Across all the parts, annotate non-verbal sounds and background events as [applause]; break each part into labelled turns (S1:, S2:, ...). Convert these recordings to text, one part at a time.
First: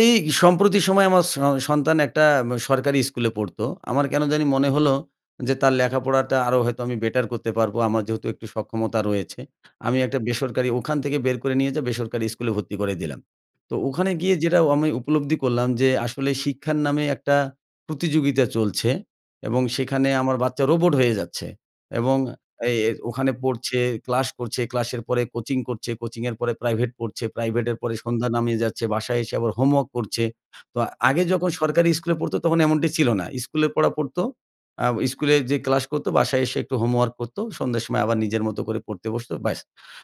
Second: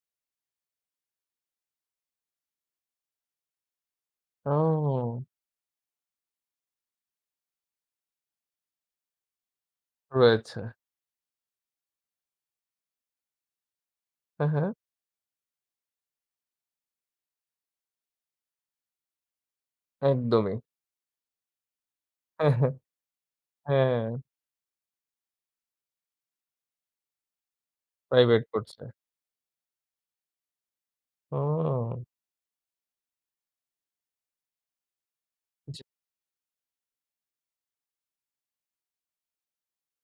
S1: এই সম্প্রতি সময় আমার স সন্তান একটা উম সরকারি স্কুলে পড়তো আমার কেন জানি মনে হল
S2: ও।
S1: যে তার লেখাপড়াটা আরও হয়তো আমি বেটার করতে পারবো আমার যেহেতু একটু সক্ষমতা রয়েছে। আমি একটা
S2: রয়েছে।
S1: বেসরকারি ওখান থেকে বের করে নিয়ে যে বেসরকারি স্কুলে ভর্তি করে দিলাম। তো ওখানে গিয়ে
S2: হ্যাঁ,
S1: যেটা
S2: হ্যাঁ।
S1: আমি উপলব্ধি করলাম যে আসলে শিক্ষার নামে একটা প্রতিযোগিতা চলছে এবং সেখানে আমার
S2: একদমই।
S1: বাচ্চা রোবট হয়ে যাচ্ছে। এবং
S2: হ্যাঁ,
S1: এ
S2: হ্যাঁ,
S1: ওখানে পড়ছে,
S2: হ্যাঁ।
S1: ক্লাস করছে, ক্লাসের পরে কোচিং করছে, কোচিং এর পরে প্রাইভেট পড়ছে, প্রাইভেট এর পরে সন্ধ্যা
S2: প্রাইভেট
S1: নামিয়ে
S2: করছে।
S1: যাচ্ছে। বাসায় এসে আবার হোমওয়র্ক করছে। তো আগে যখন সরকারি
S2: ও।
S1: স্কুলে পড়ত তখন এমনটি ছিল না। স্কুলের পড়া পড়ত। আ স্কুলে যেয়ে
S2: আচ্ছা।
S1: ক্লাস করতো, বাসায় এসে একটু হোমওয়র্ক করতো। সন্ধ্যার সময় আবার নিজের মত করে পড়তে বসতো ব্যাস।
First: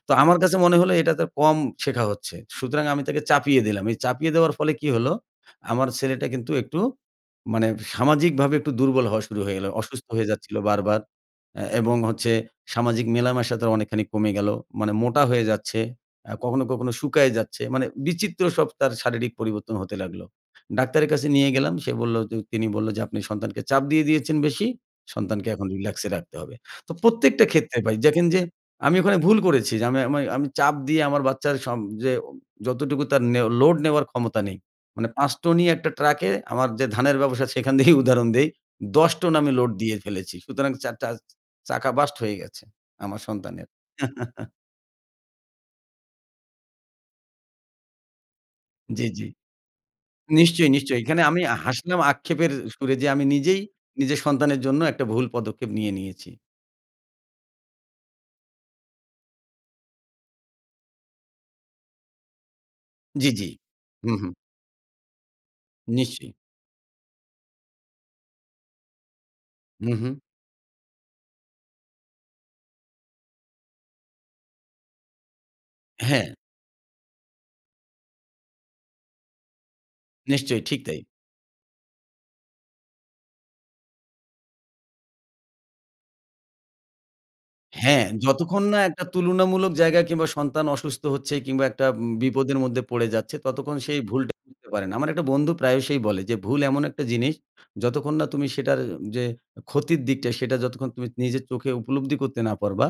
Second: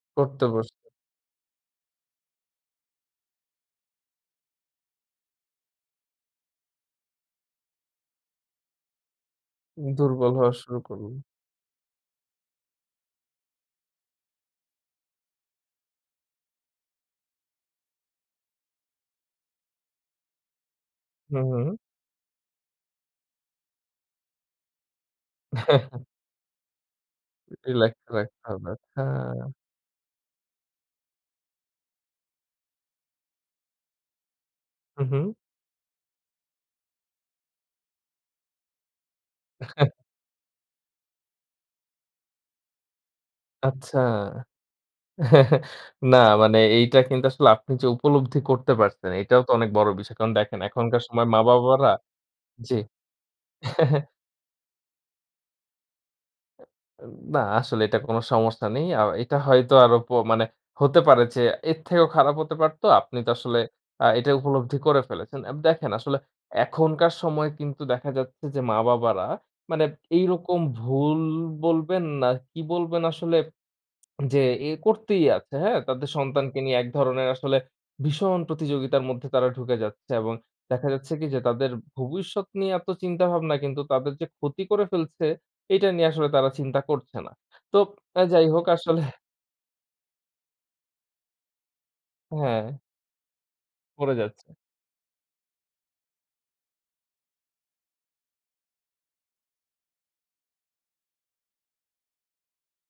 S1: তো আমার
S2: করতে
S1: কাছে
S2: বসে।
S1: মনে হলো এটা তো কম শেখা হচ্ছে। সুতরাং আমি তাকে চাপিয়ে দিলাম। এই চাপিয়ে দেওয়ার ফলে কি হলো? আমার ছেলেটা কিন্তু একটু মানে সামাজিকভাবে একটু দুর্বল হওয়া শুরু হয়ে গেল। অসুস্থ হয়ে
S2: দুর্বল হওয়া
S1: যাচ্ছিল
S2: শুরু
S1: বারবার।
S2: করল।
S1: এবং হচ্ছে সামাজিক মেলামেশা তার অনেকখানি কমে গেলো। মানে মোটা হয়ে যাচ্ছে, আ কখনো, কখনো শুকায়ে যাচ্ছে। মানে বিচিত্র সব তার শারীরিক পরিবর্তন হতে লাগলো। ডাক্তারের কাছে
S2: হু,
S1: নিয়ে গেলাম।
S2: হু।
S1: সে বলল তিনি বলল যে, "আপনি সন্তানকে চাপ দিয়ে দিয়েছেন বেশি। সন্তানকে এখন রিল্যাক্স
S2: [chuckles]
S1: এ রাখতে হবে।" তো প্রত্যেকটা ক্ষেত্রে ভাই
S2: রিল্যাক্স,
S1: দেখেন
S2: রাখতে
S1: যে
S2: হবে।
S1: আমি ওখানে ভুল
S2: হ্যাঁ।
S1: করেছি যে আমি আমি আমি চাপ দিয়ে আমার বাচ্চার সব যে উ যতটুকু তার নেও লোড নেওয়ার ক্ষমতা নেই।
S2: হু,
S1: মানে ৫
S2: হু।
S1: টনই একটা ট্রাকে আমার যে ধানের ব্যবসা সেখান দিয়েই উদাহরণ দেই। ১০ টন আমি লোড দিয়ে
S2: [chuckles]
S1: ফেলেছি। সুতরাং চাটা চাকা বাস্ট হয়ে গেছে আমার সন্তানের।
S2: আচ্ছা।
S1: [chuckles]
S2: [chuckles] না মানে এইটা কিন্তু আসলে আপনি যে উপলব্ধি করতে
S1: জ্বী,
S2: পারছেন,
S1: জ্বী।
S2: এটাও তো অনেক বড় বিষয়। কারণ দেখেন
S1: নিশ্চয়ই, নিশ্চয়ই
S2: এখনকার
S1: এখানে
S2: সময়
S1: আমি
S2: মা-বাবারা
S1: হাসলাম আক্ষেপের
S2: জি।
S1: সুরে যে আমি নিজেই
S2: [chuckles]
S1: নিজের সন্তানের জন্য একটা ভুল পদক্ষেপ নিয়ে নিয়েছি।
S2: না আসলে এটা কোনো সমস্যা নেই। আ এটা হয়তো আরো প মানে হতে পারে যে এর থেকেও খারাপ হতে পারত। আপনি
S1: জ্বি,
S2: তো
S1: জ্বি।
S2: আসলে আ
S1: হুঁ,
S2: এটা
S1: হুঁ।
S2: উপলব্ধি করে ফেলেছেন। এব দেখেন আসলে
S1: নিশ্চয়ই।
S2: এখনকার সময় কিন্তু দেখা যাচ্ছে যে মা-বাবারা মানে
S1: হুঁ, হুঁ।
S2: এইরকম ভুল বলবেন না কি বলবেন, আসলে যে করতেই আছে। হ্যাঁ তাদের
S1: হ্যাঁ।
S2: সন্তানকে নিয়ে এক ধরনের আসলে ভীষণ প্রতিযোগিতার মধ্যে তারা ঢুকে যাচ্ছে। এবং
S1: নিশ্চয়ই, ঠিক
S2: দেখা
S1: তাই।
S2: যাচ্ছে কি যে তাদের ভবিষ্যৎ নিয়ে এত চিন্তাভাবনা কিন্তু তাদের যে ক্ষতি করে ফেলছে, এটা নিয়ে আসলে তারা চিন্তা করছে না। তো
S1: হ্যাঁ,
S2: আ যাই
S1: যতক্ষণ
S2: হোক
S1: না
S2: আসলে
S1: একটা তুলনামূলক জায়গা কিংবা সন্তান অসুস্থ হচ্ছে কিংবা একটা বিপদের
S2: হ্যাঁ।
S1: মধ্যে পড়ে যাচ্ছে ততক্ষণ সেই
S2: পড়ে
S1: ভুলটা
S2: যাচ্ছে।
S1: বুঝতে পারে না। আমার একটা বন্ধু প্রায়সই বলে যে, "ভুল এমন একটা জিনিস যতক্ষণ না তুমি সেটার যে ক্ষতির দিকটা সেটা যতক্ষণ তুমি নিজের চোখে উপলব্ধি করতে না পারবা,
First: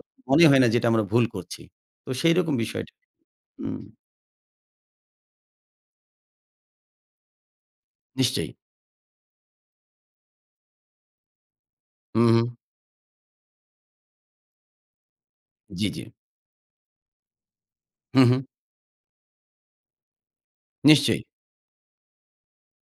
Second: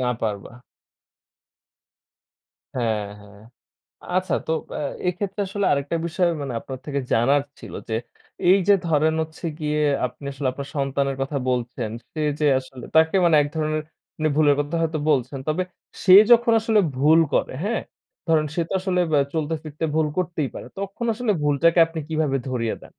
S2: না
S1: মনেই
S2: পারবা।
S1: হয় না যেটা আমরা ভুল করছি।" তো সেইরকম বিষয়টা।
S2: হ্যাঁ, হ্যাঁ।
S1: হুম।
S2: আচ্ছা তো আ এক্ষেত্রে আসলে আরেকটা বিষয় মানে আপনার থেকে জানার ছিল যে
S1: নিশ্চয়ই।
S2: এইযে ধরেন হচ্ছে গিয়ে আপনি আসলে আপনার সন্তানের কথা বলছেন, সে
S1: হুঁ,
S2: যে
S1: হুঁ।
S2: আসলে তাকে মানে এক ধরনের মানে ভুলের কথা হয়তো বলছেন। তবে
S1: জ্বি, জ্বি।
S2: সে যখন আসলে ভুল করে, হ্যাঁ?
S1: হু, হু।
S2: ধরেন সে তো আসলে বা চলতে ফিরতে ভুল করতেই পারে। তখন
S1: নিশ্চয়ই।
S2: আসলে ভুলটাকে আপনি কিভাবে ধরিয়ে দেন?